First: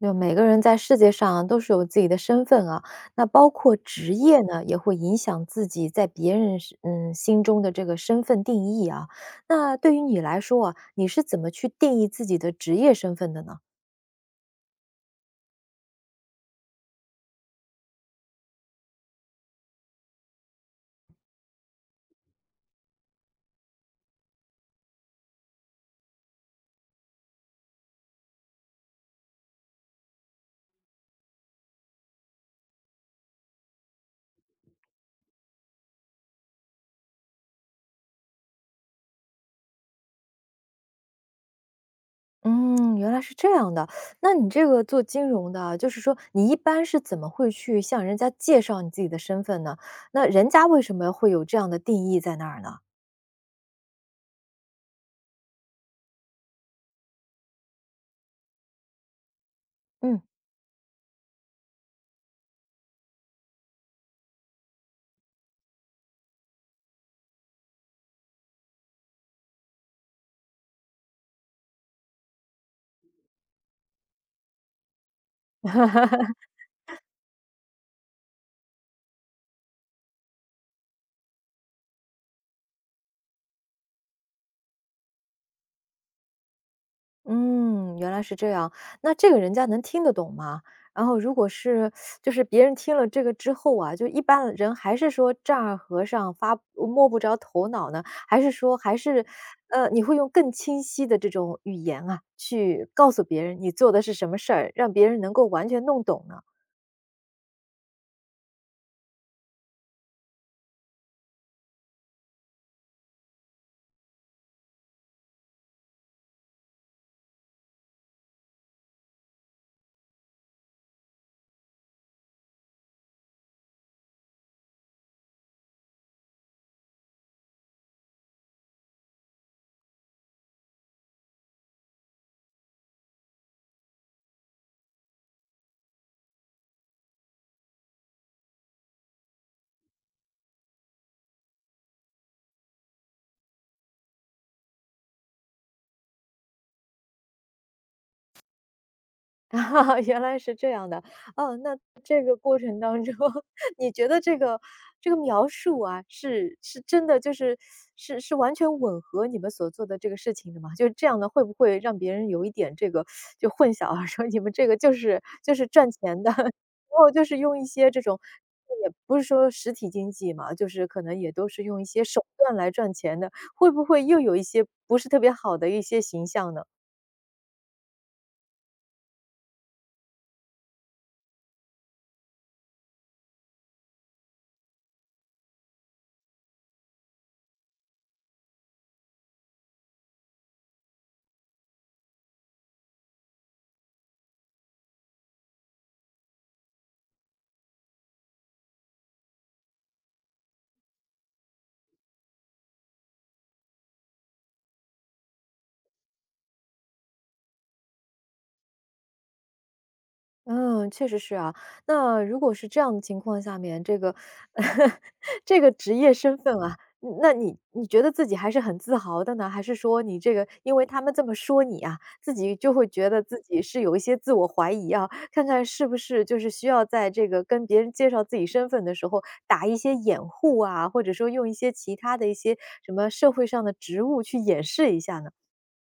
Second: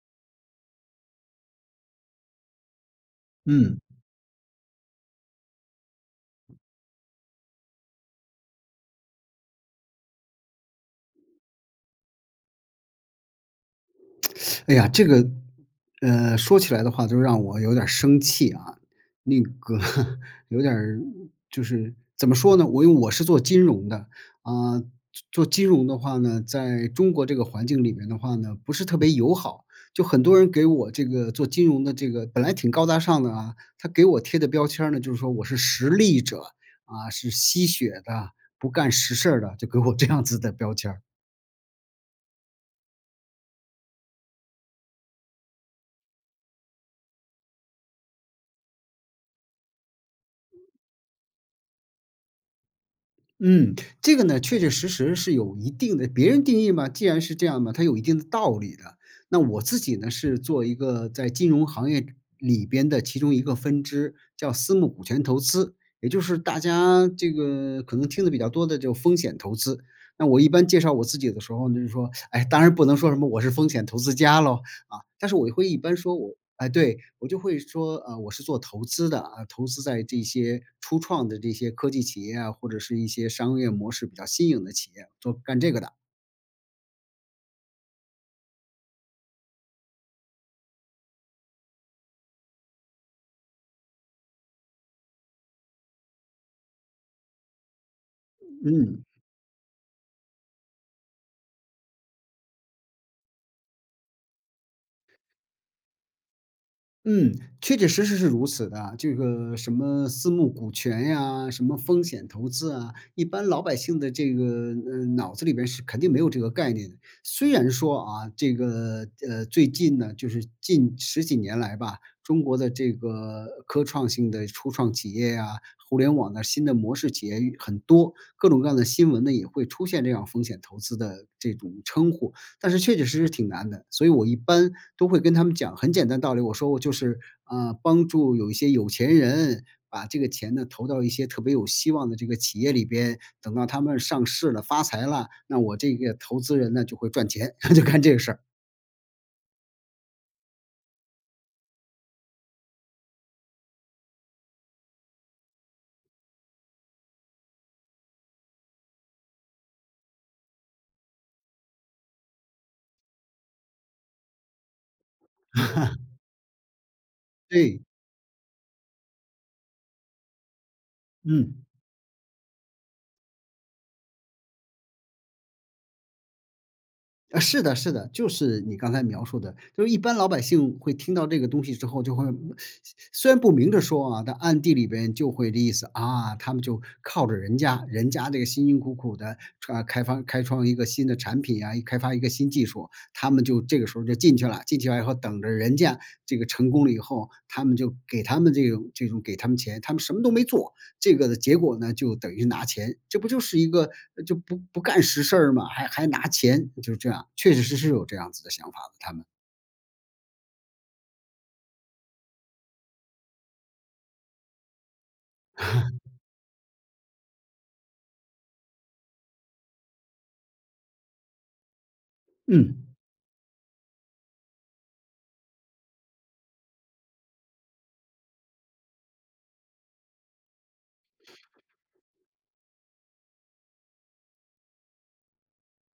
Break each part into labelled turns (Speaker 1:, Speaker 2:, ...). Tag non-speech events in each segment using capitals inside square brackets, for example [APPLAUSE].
Speaker 1: 就每个人在世界上都是有自己的身份啊，那包括
Speaker 2: 嗯，
Speaker 1: 职业呢，也会影响自己在别人心中的这个身份定义啊。那对于你来说啊，你是怎么去定义自己的职业身份的呢？
Speaker 2: 哎呀，这个，说起来的话就让我有点儿生气啊。那个 [LAUGHS] 有点儿就是怎么说呢，因为我是做金融的，啊，做金融的话呢，在中国这个环境里面的话呢，不是特别友好。就很多人给我这个做金融的这个本来挺高大上的啊，他给我贴的标签儿呢，就是说我是实力者，啊，是吸血的，不干实事儿的，就给我这样子的标签儿。
Speaker 1: 嗯，原来是这样的。那你这个做金融的啊，就是说你一般是怎么会去向人家介绍你自己的身份呢？那人家为什么会有这样的定义在那儿呢？
Speaker 2: 嗯，这个呢，确确实实是有一定的别人定义嘛，既然是这样嘛，它有一定的道理的。那我自己呢，
Speaker 1: 嗯
Speaker 2: 是做一个在金融行业里边的其中一个分支，叫私募股权投资，也就是大家这个可能听的比较多的就风险投资。那我一般介绍我自己的时候呢，就是说，哎，当然不能说什么我是风险投资家喽，啊，但是我会一般说
Speaker 1: [LAUGHS]
Speaker 2: 我哎，对，我就会说，我是做投资的啊，投资在这些初创的这些科技企业啊，或者是一些商业模式比较新颖的企业，做干这个的，
Speaker 1: 嗯，原来是这样。那这个人家能听得懂吗？然后如果是，就是别人听了这个之后啊，就一般人还是说丈二和尚摸不着头脑呢，还是说还
Speaker 2: 嗯。
Speaker 1: 是你会用更清晰的这种语言啊，去告诉别人你做的是什么事儿，让别人能够完全弄懂呢？
Speaker 2: 嗯，确确实实是如此的啊。这个什么私募股权呀，什么风险投资啊，一般老百姓的这个脑子里边是肯定没有这个概念的。虽然说啊，这个最近呢，就是近十几年来吧，中国的这个科创性的初创企业呀、互联网的新的模式企业很多，各种各样的新闻呢也会出现这样风险投资的这种称呼。但是确确实实挺难的，所以我一般都会跟他们讲很简单道理，我说我就是，啊，帮助有一些有钱人把这个钱呢投到一些特别有希望的这个企业里边，等到他们上市了、发财了，那我这个投资人呢就会赚钱，[LAUGHS] 就干这个事儿。
Speaker 1: 啊，[LAUGHS] 原来是这样的。哦，那这个过程当中，[LAUGHS] 你觉得这个描述啊，是真的，就是是完全吻合你们所做的这个事情的吗？就是这样的，会不会让别人有一点这个，就混淆啊，说你们这个就是赚钱的，[LAUGHS] 然后就是用一
Speaker 2: 对，
Speaker 1: 些这种，也不是说实体经济嘛，就是可能也都是
Speaker 2: 嗯。
Speaker 1: 用一些手段来赚钱的，会不会又有一些不是特别好的一些形象呢？
Speaker 2: 是的是的，就是你刚才描述的，就是一般老百姓会听到这个东西之后，就会 [SNIFFS] 虽然不明着说啊，但暗地里边就会的意思啊，他们就靠着人家，人家这个辛辛苦苦的啊，开发开创一个新的产品啊，开发一个新技术，他们就这个时候就进去了，进去了以后等着人家这个成功了以后，他们就给他们这种给他们钱，他们什么都没做，这个的结果呢，就等于拿钱，这不就是一个就不干实事儿吗？还拿钱，就是这样，确确实实有这样子的想法的，他们，
Speaker 1: 嗯，确实是啊。那如果是这样的情况下面，这个 [LAUGHS] 这个职业身份啊，嗯，那你觉得自己还是很自豪的呢？还是说你这个，因为他们这么说你啊，自己就会
Speaker 2: 嗯。
Speaker 1: 觉得自己是有一些自我怀疑啊，看看是不是就是需要在这个跟别人介绍自己身份的时候打一些掩护啊，或者说用一些其他的一些什么社会上的职务去掩饰一下呢？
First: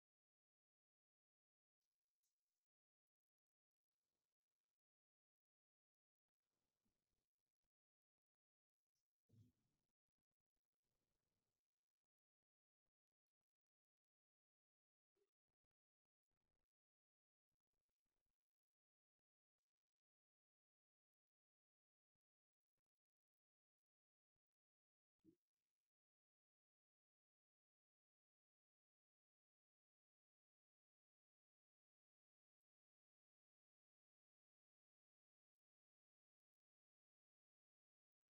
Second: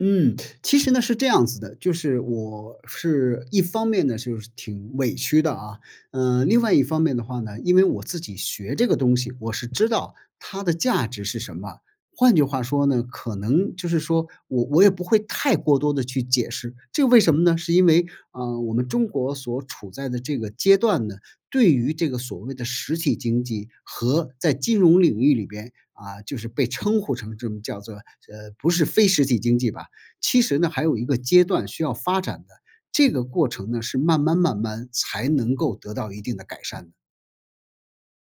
Speaker 2: 嗯，其实呢是这样子的，就是我是一方面呢就是挺委屈的啊，另外一方面的话呢，因为我自己学这个东西，我是知道它的价值是什么。换句话说呢，可能就是说我也不会太过多的去解释，这个为什么呢？是因为，啊，我们中国所处在的这个阶段呢，对于这个所谓的实体经济和在金融领域里边，啊，就是被称呼成这么叫做，不是非实体经济吧，其实呢，还有一个阶段需要发展的，这个过程呢，是慢慢慢慢才能够得到一定的改善的。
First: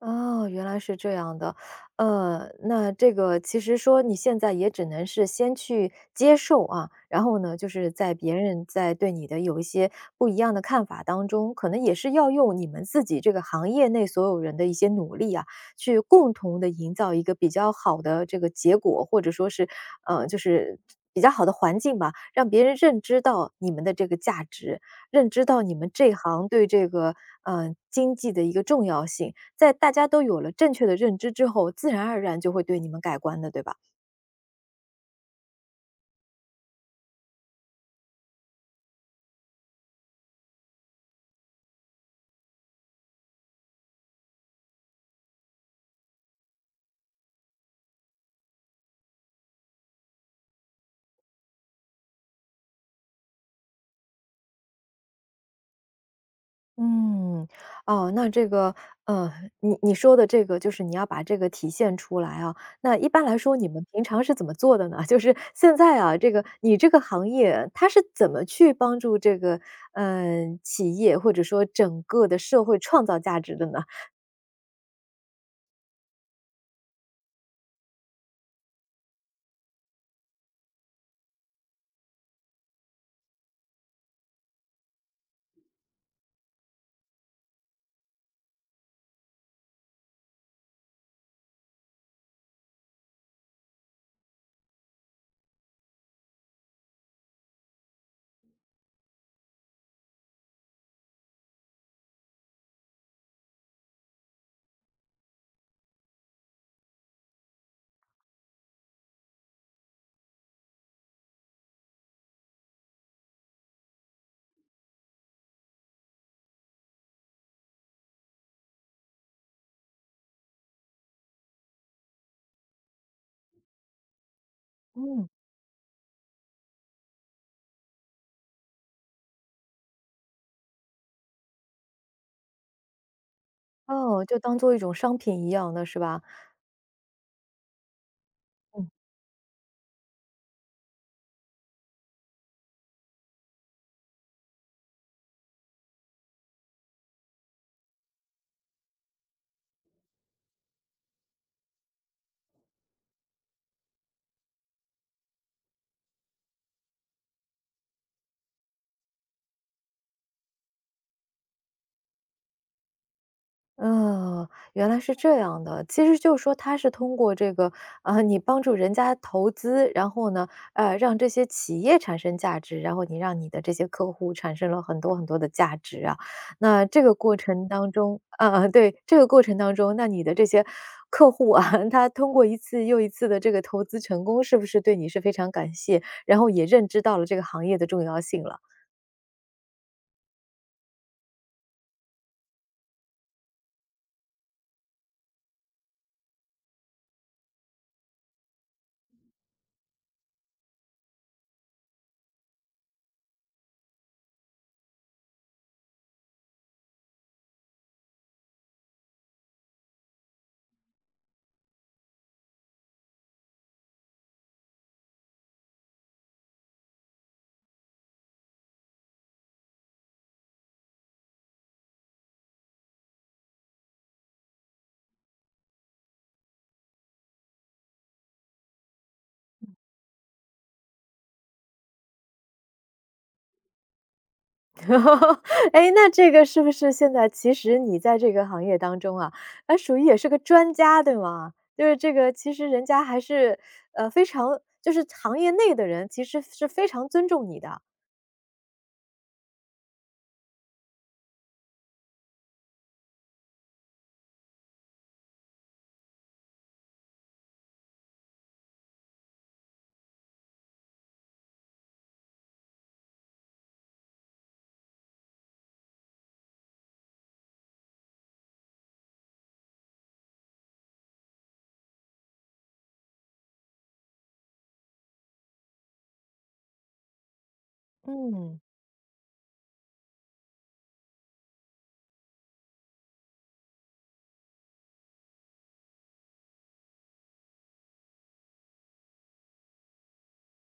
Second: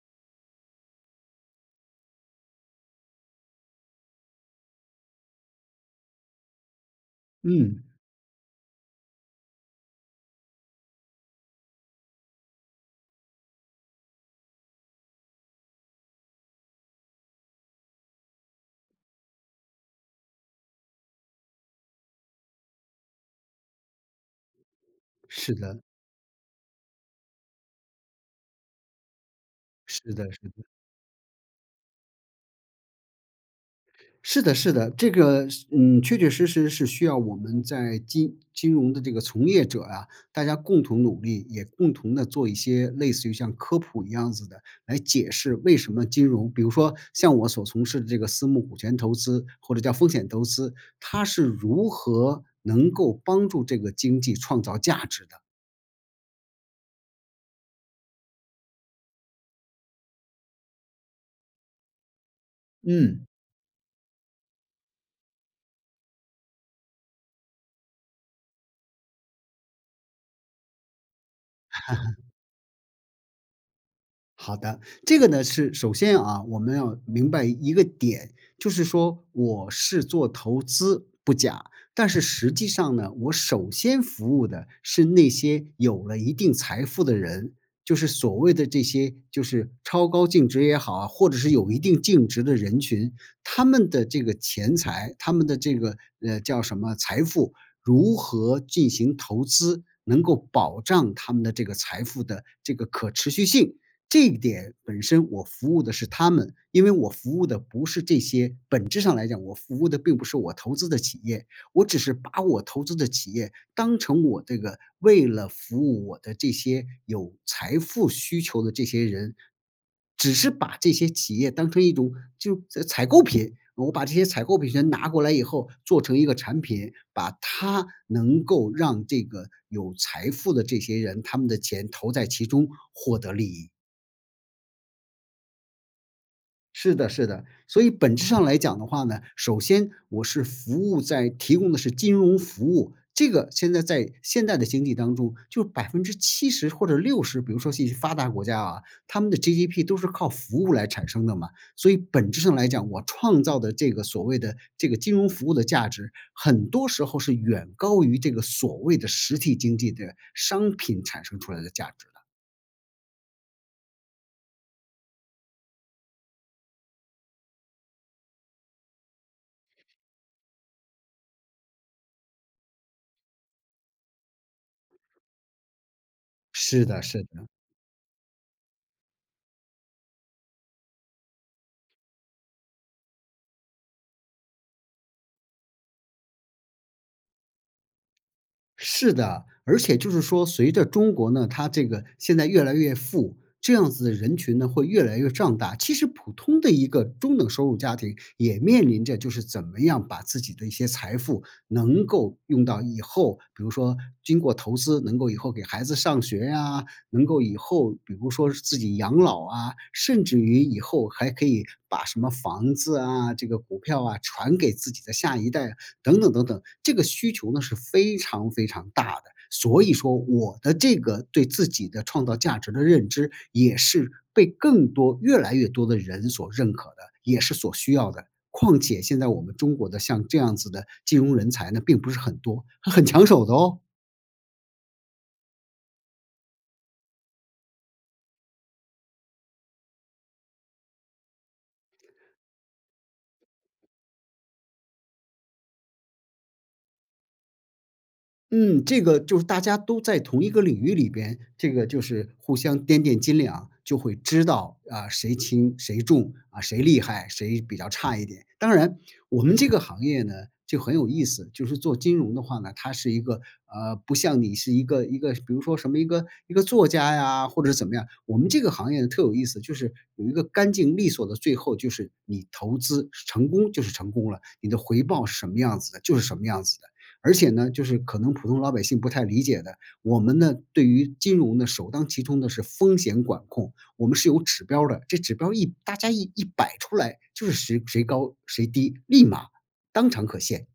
Speaker 1: 哦，原来是这样的。那这个其实说你现在也只能是先去接受啊，然后呢，就
Speaker 2: 嗯，
Speaker 1: 是在别人在对你的有一些不一样的看法当中，可能也是要用你们自己这个行业内所有人的一些努力啊，去共同的营造一个比较好的这个结果，或者说是就是比较好的环境吧，让别人认知到你们的这个价值，认知
Speaker 2: 是
Speaker 1: 到你
Speaker 2: 的，
Speaker 1: 们这行对这个经济的一个重要性。在大
Speaker 2: 是
Speaker 1: 家都
Speaker 2: 的
Speaker 1: 有
Speaker 2: 是
Speaker 1: 了
Speaker 2: 的。
Speaker 1: 正确的认知之后，自然而然就会对你们改观的，对吧？
Speaker 2: 是的，是的，这个嗯，确确实实是需要我们在金融的这个从业者啊，大家共同努力，也共同的做一些类似于像科普一样子的，来解释为什么金融，比如说像我所从事的这个私募股权投资或者叫风险投资，它是如何能够帮助这个经济创造价值的。
Speaker 1: 嗯，哦，那这个，呃，你你说的这个就是你要把这个体现出来啊。那一般
Speaker 2: 嗯。
Speaker 1: 来说，你们平常是怎么做的呢？[LAUGHS] 就是现在啊，这个你这个行业，它是怎么去帮助这个，嗯、企业或者说整个的，社会创造价值呢？
Speaker 2: 好的，这个呢是首先啊，我们要明白一个点，就是说我是做投资不假，但是实际上呢，我首先服务的是那些有了一定财富的人，就是所谓的这些就是超高净值也好啊，或者是有一定净值的人群，他们的这个钱财，他们的这个叫什么财富，如何进行投资，能够保障他们的这个财富的这个可持续性。这一点本身我服务的是他们，因为我服务的不是这些本质上来讲，我服务的并不是我投资的企业，我只是把我投资的企业当成我这个为了服务我的这些有财富需求的这些人，只是把这些企业当成一种就采购品，我把这些采购品全拿过
Speaker 1: 嗯，
Speaker 2: 来以后，做成一个产品，把它能够让这个有财富的这些人他们的钱投在其中，获得利益。
Speaker 1: 哦，就当做一种商品样是吧？
Speaker 2: 是的，是的。所以本质上来讲的话呢，首先我是服务在提供的是金融服务，这个现在在现代的经济当中，就是百分之七十或者六十，比如说一些发达国家啊，他们的 GDP 都是靠服务来产生的嘛。所以本质上来讲，我创造的这个所谓的这个金融服务的价值，很多时候是远高于这个所谓的实体经济的商品产生出来的价值的。
Speaker 1: 嗯，原来是这样的。其实就是说他是通过这个，你帮助人家投资，然后呢，让这些企业产生价值，然后你让你的这些客户产生了很多很多的价值啊。那
Speaker 2: 是的，
Speaker 1: 这个
Speaker 2: 是
Speaker 1: 过
Speaker 2: 的。
Speaker 1: 程当中对，这个过程当中，那你的这些客户啊，[LAUGHS] 他通过一次又一次的这个投资成功，是不是对你是非常感谢，然后也认知到了这个行业的重要性了？
Speaker 2: 是的，而且就是说，随着中国呢，它这个现在越来越富，这样子的人群呢会越来越壮大。其实普通的一个中等收入家庭也面临着就是怎么样把自己的一些财富能够用到以后，比如说经过投资，能够以后给孩子上学呀、能够以后比如说是自己养老啊，甚至于以后还可以把什么房子啊、这个股票啊传给自己的下一代，等等等等，这个需求呢是非常非常大的。所以说，我的这个对自己的创造价值的认知，也是被更多越来越多的人所认可的，也是所需要的。况且现在我们中国的像这样子的金融人才呢，并不是很多，很抢手的哦。
Speaker 1: [LAUGHS] 哎，那这个是不是现在其实你在这个行业当中啊，啊，属于也是个专家，对吗？就是这个，其实人家还是，非常就是行业内的人，其实是非常尊重你的。
Speaker 2: 嗯，这个就是大家都在同一个领域里边，这个就是互相掂掂斤两，就会知道啊谁轻谁重啊谁厉害谁比较差一点。当然，我们这个行业呢就很有意思，就是做金融的话呢，它是一个不像你是一个一个比如说什么一个一个作家呀或者怎么样，我们这个行业呢特有意思，就是有一个干净利索的，最后就是你投资成功就是成功了，你的回报是什么样子的，就是什么样子的。而且呢，就是可能普
Speaker 1: 嗯。
Speaker 2: 通老百姓不太理解的，我们呢对于金融呢首当其冲的是风险管控，我们是有指标的，这指标一大家一一摆出来，就是谁谁高谁低，立马当场可现。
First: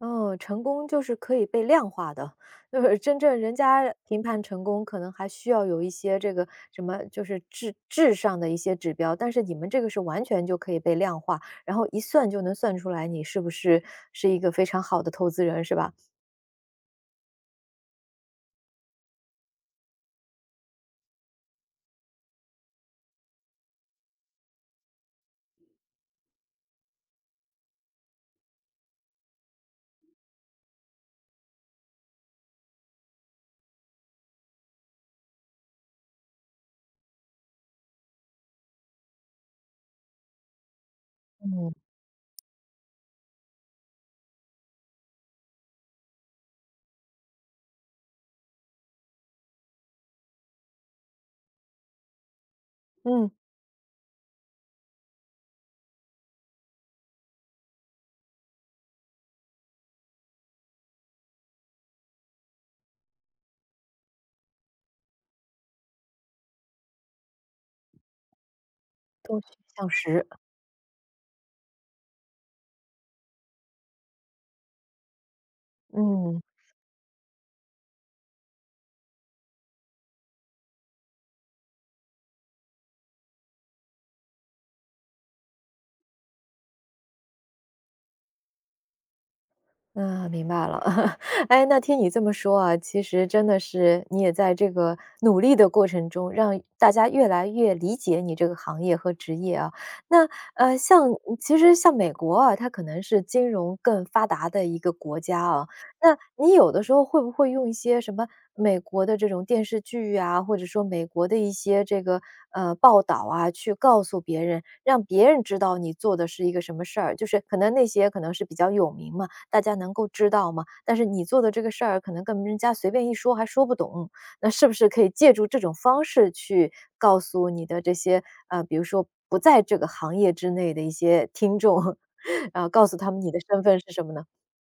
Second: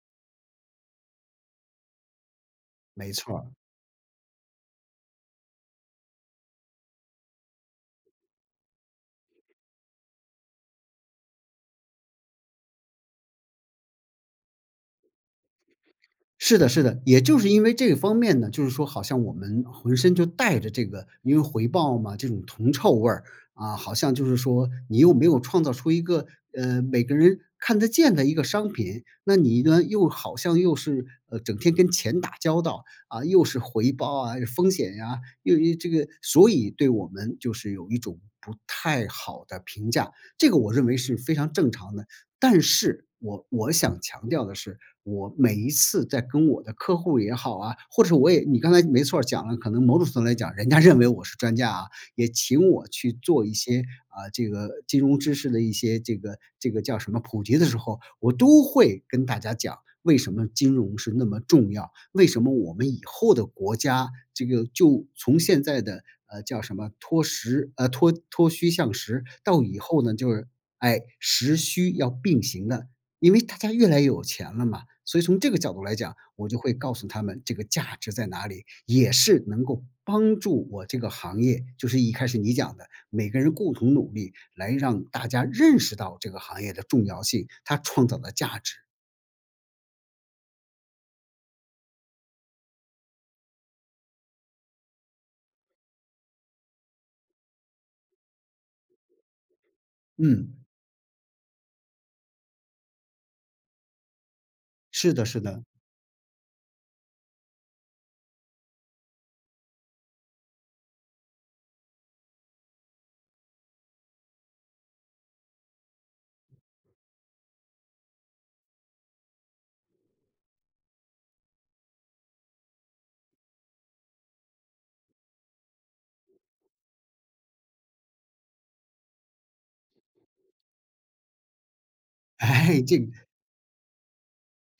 Speaker 1: 哦，成功就是可以被量化的，就是
Speaker 2: 没
Speaker 1: 真
Speaker 2: 错
Speaker 1: 正
Speaker 2: 儿，
Speaker 1: 人家评判成功，可能还需要有一些这个什么，就是质上的一些指标，但是你们这个是完全就可以被量化，然后一算就能算出来你是不是，是一个非常好的投资人，是吧？
Speaker 2: 是的，是的，也就是因为这个方面呢，就是说好像我们浑身就带着这个，因为回报嘛，这种铜臭味儿啊，好像就是说你又没有创造出一个每个人看得见的一个商品，那你呢又好像又是整天跟钱打交道啊，又是回报啊，风险呀、又这个，所以对我们就是有一种不太好的评价，这个我认为是非常正
Speaker 1: 嗯，
Speaker 2: 常的。但是我想强调的是，我每一次在跟我的客户也好啊，或者是我也你刚才没错儿讲了，可能某种程度来讲，人家认为我是专家啊，也请我去
Speaker 1: 嗯，
Speaker 2: 做一些啊，这个金融知识的一些这个叫什么普及的时候，我都会跟大家讲为什么金融是那么重要，为什么我们以后的国家这个就从现在的叫什么脱虚向实，
Speaker 1: 多去
Speaker 2: 到以
Speaker 1: 向
Speaker 2: 后呢
Speaker 1: 实，
Speaker 2: 就是哎实虚要并行的，因为大家越来越有钱了嘛，所以从这个角度来讲，
Speaker 1: 嗯。
Speaker 2: 我就会告诉他们这个价值在哪里，也是能够帮助我这个行业，就是一开始你讲的，每个人共同努力来让大家认识到这个行业的重要性，它创造的价值。
Speaker 1: 啊，明白了。[LAUGHS] 哎，那听你这么说啊，其实真的是你也在这个努力的过程中，让大家越来越理解你这个行业和职业啊。那
Speaker 2: 嗯，
Speaker 1: 像其实像美国啊，它可能是金融更发达的一个
Speaker 2: 是
Speaker 1: 国
Speaker 2: 的，是
Speaker 1: 家
Speaker 2: 的，
Speaker 1: 啊。那你有的时候会不会用一些什么美国的这种电视剧啊，或者说美国的一些这个报道啊，去告诉别人，让别人知道你做的是一个什么事儿？就是可能那些可能是比较有名嘛。大家能够知道吗？但是你做的这个事儿可能跟人家随便一说还说不懂，那是不是可以借助这种方式去告诉你的这些，比如说不在这个行业之内的一些听众，
Speaker 2: [LAUGHS]
Speaker 1: [LAUGHS] 然后
Speaker 2: 哎，
Speaker 1: 告诉
Speaker 2: 这
Speaker 1: 他
Speaker 2: 个
Speaker 1: 们你的身份是什么呢？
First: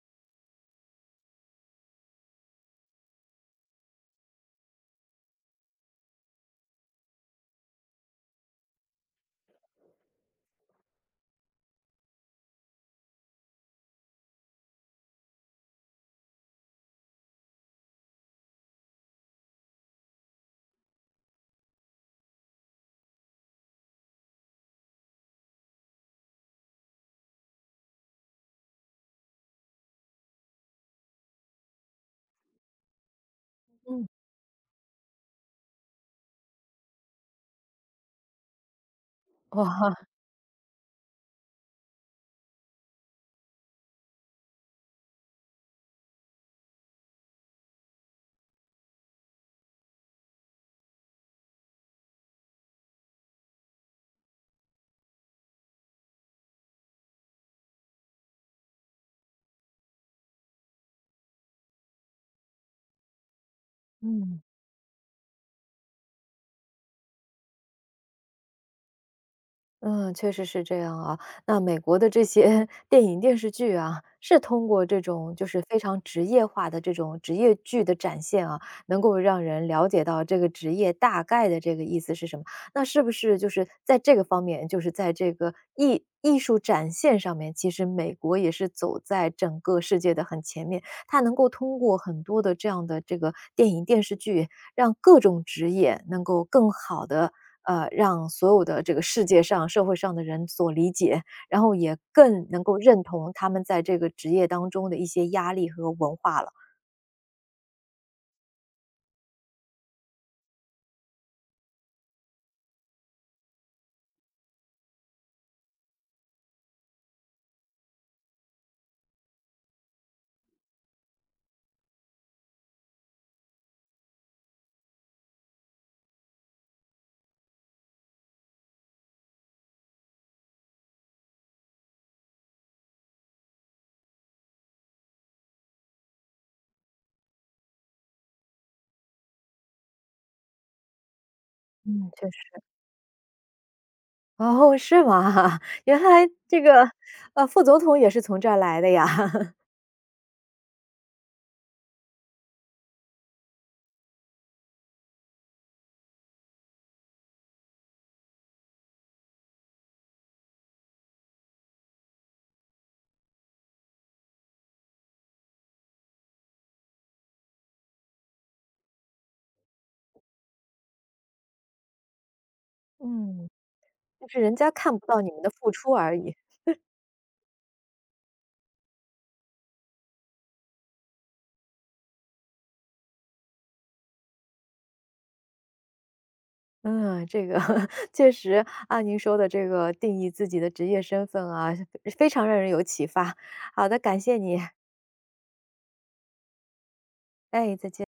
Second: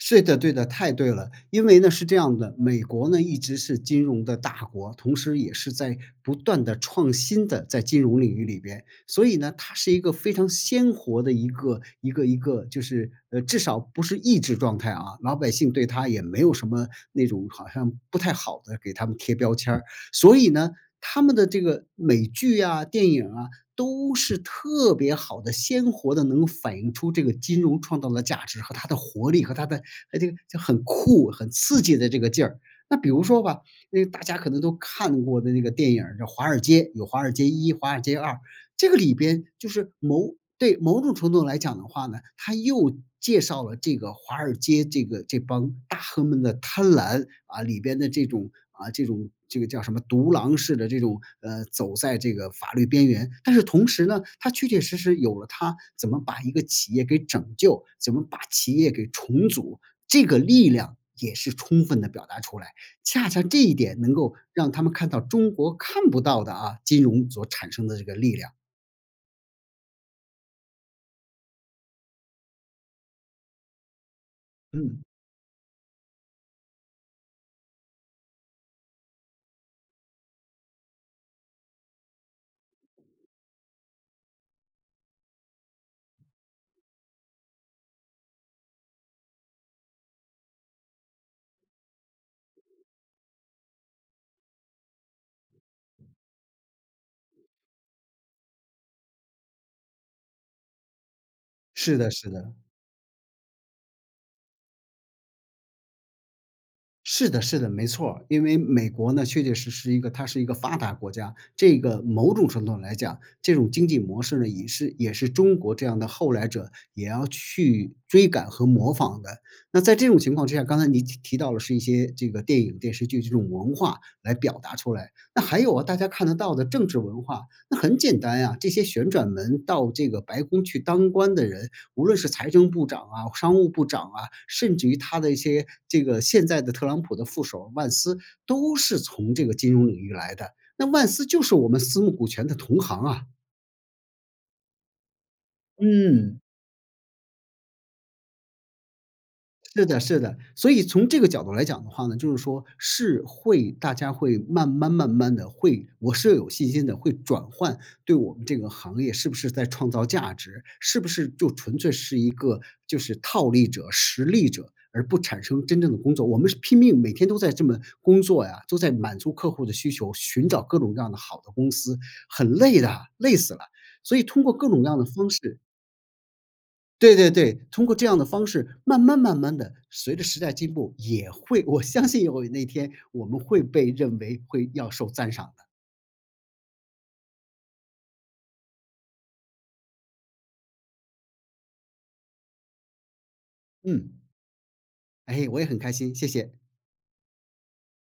Speaker 2: 是的，对的，太对了。因为呢是这样的，美国呢一直是金融的大国，同时也是在不断的创新的在金融领域里边，所以呢，它是一个非常鲜活的一个就是，至少不是抑制状态啊，老百姓对它也没有什么那种好像不太好的给他们贴标签儿。所以呢，他们的这个美剧啊、电影啊，都是特别好的、鲜活的，能反映出这个金融创造的价值和它的活力和它的哎，这个就很酷、很刺激的这个劲儿。那比如说吧，那
Speaker 1: 嗯，
Speaker 2: 大家可能都看过的那个电影儿叫《华尔街》，有《华尔街一》《华尔街二》，这个里边
Speaker 1: 哇，
Speaker 2: 就是
Speaker 1: [LAUGHS]
Speaker 2: 某种程度来讲的话呢，它又介绍了这个华尔街这个这帮大亨们的贪婪啊，里边的这种啊这种这个叫什么独狼式的这种走在这个法律边缘，但是同时呢，它确确实实有了它怎么把一个企业给拯救，怎么把企业给重组，这个力量也是充分的表达出来，恰恰这一点能够
Speaker 1: 嗯。
Speaker 2: 让他们看到中国看不到的啊，金融所产生的这个力量。
Speaker 1: 嗯，确实是这样啊。那美国的这些 [LAUGHS] 电影电视剧啊，是通过这
Speaker 2: 嗯，
Speaker 1: 种就是非常职业化的这种职业剧的展现啊，能够让人了解到这个职业大概的这个意思是什么。那是不是就是在这个方面，就是在这个艺术展现上面，其实美国也是走在整个世界的很前面。它能够通过很多的这样的这个电影电视剧，让各种职业能够更好的让所有的这个世界上、社会上的人所理解，然后也
Speaker 2: 是的是
Speaker 1: 更
Speaker 2: 的。
Speaker 1: 能够认同他们在这个职业当中的一些压力和文化了。
Speaker 2: 是的，是的，没错儿。因为美国呢，确确实实一个它是一个发达国家，这个某种程度来讲，这种经济模式呢，也是中国这样的后来者也要去追赶和模仿的。那在这种情况之下，刚才你提到了是一些这个电影、电视剧这种文化来表达出来。那还有啊，大家看得到的政治文化，那很简单呀、这些旋转门到这个白宫去当官的人，无论是财政部长啊、商务部长啊，甚至于他的一些这个现在的特朗普的副手万斯，都是从这个金融领域来的。那万斯就是我们私
Speaker 1: 嗯，
Speaker 2: 募
Speaker 1: 确
Speaker 2: 股权的
Speaker 1: 实。
Speaker 2: 同行啊。
Speaker 1: 哦，是吗？[LAUGHS] 原来
Speaker 2: 嗯。
Speaker 1: 这个，副总统也是从这儿来的呀。[LAUGHS]
Speaker 2: 是的，是的。所以从这个角度来讲的话呢，就是说是会大家会慢慢的会我是有信心的，会转换对我们这个行业是不是在创造价值，是不是就纯粹是一个就是套利者、实力者，而不产生真正的工作。我们是拼命每天都在这么工作呀，都在满足客户的需求，寻找各种各样的好的公司，很累的，累
Speaker 1: 嗯。
Speaker 2: 死了。所以
Speaker 1: 就是
Speaker 2: 通过
Speaker 1: 人
Speaker 2: 各
Speaker 1: 家
Speaker 2: 种各
Speaker 1: 看
Speaker 2: 样的
Speaker 1: 不到你
Speaker 2: 方
Speaker 1: 们的
Speaker 2: 式
Speaker 1: 付出而已。
Speaker 2: 对对对，通过这样的方式，慢慢的，随着时代进步，也会我相信有那天我们会被认为会要受赞赏的。
Speaker 1: 嗯，这个 [LAUGHS] 确实按您说的这个定义自己的职业身份啊，非常让人有启发。好的，
Speaker 2: 嗯，
Speaker 1: 感谢你。
Speaker 2: 哎，我也很开心，谢谢。
Speaker 1: 哎，再见。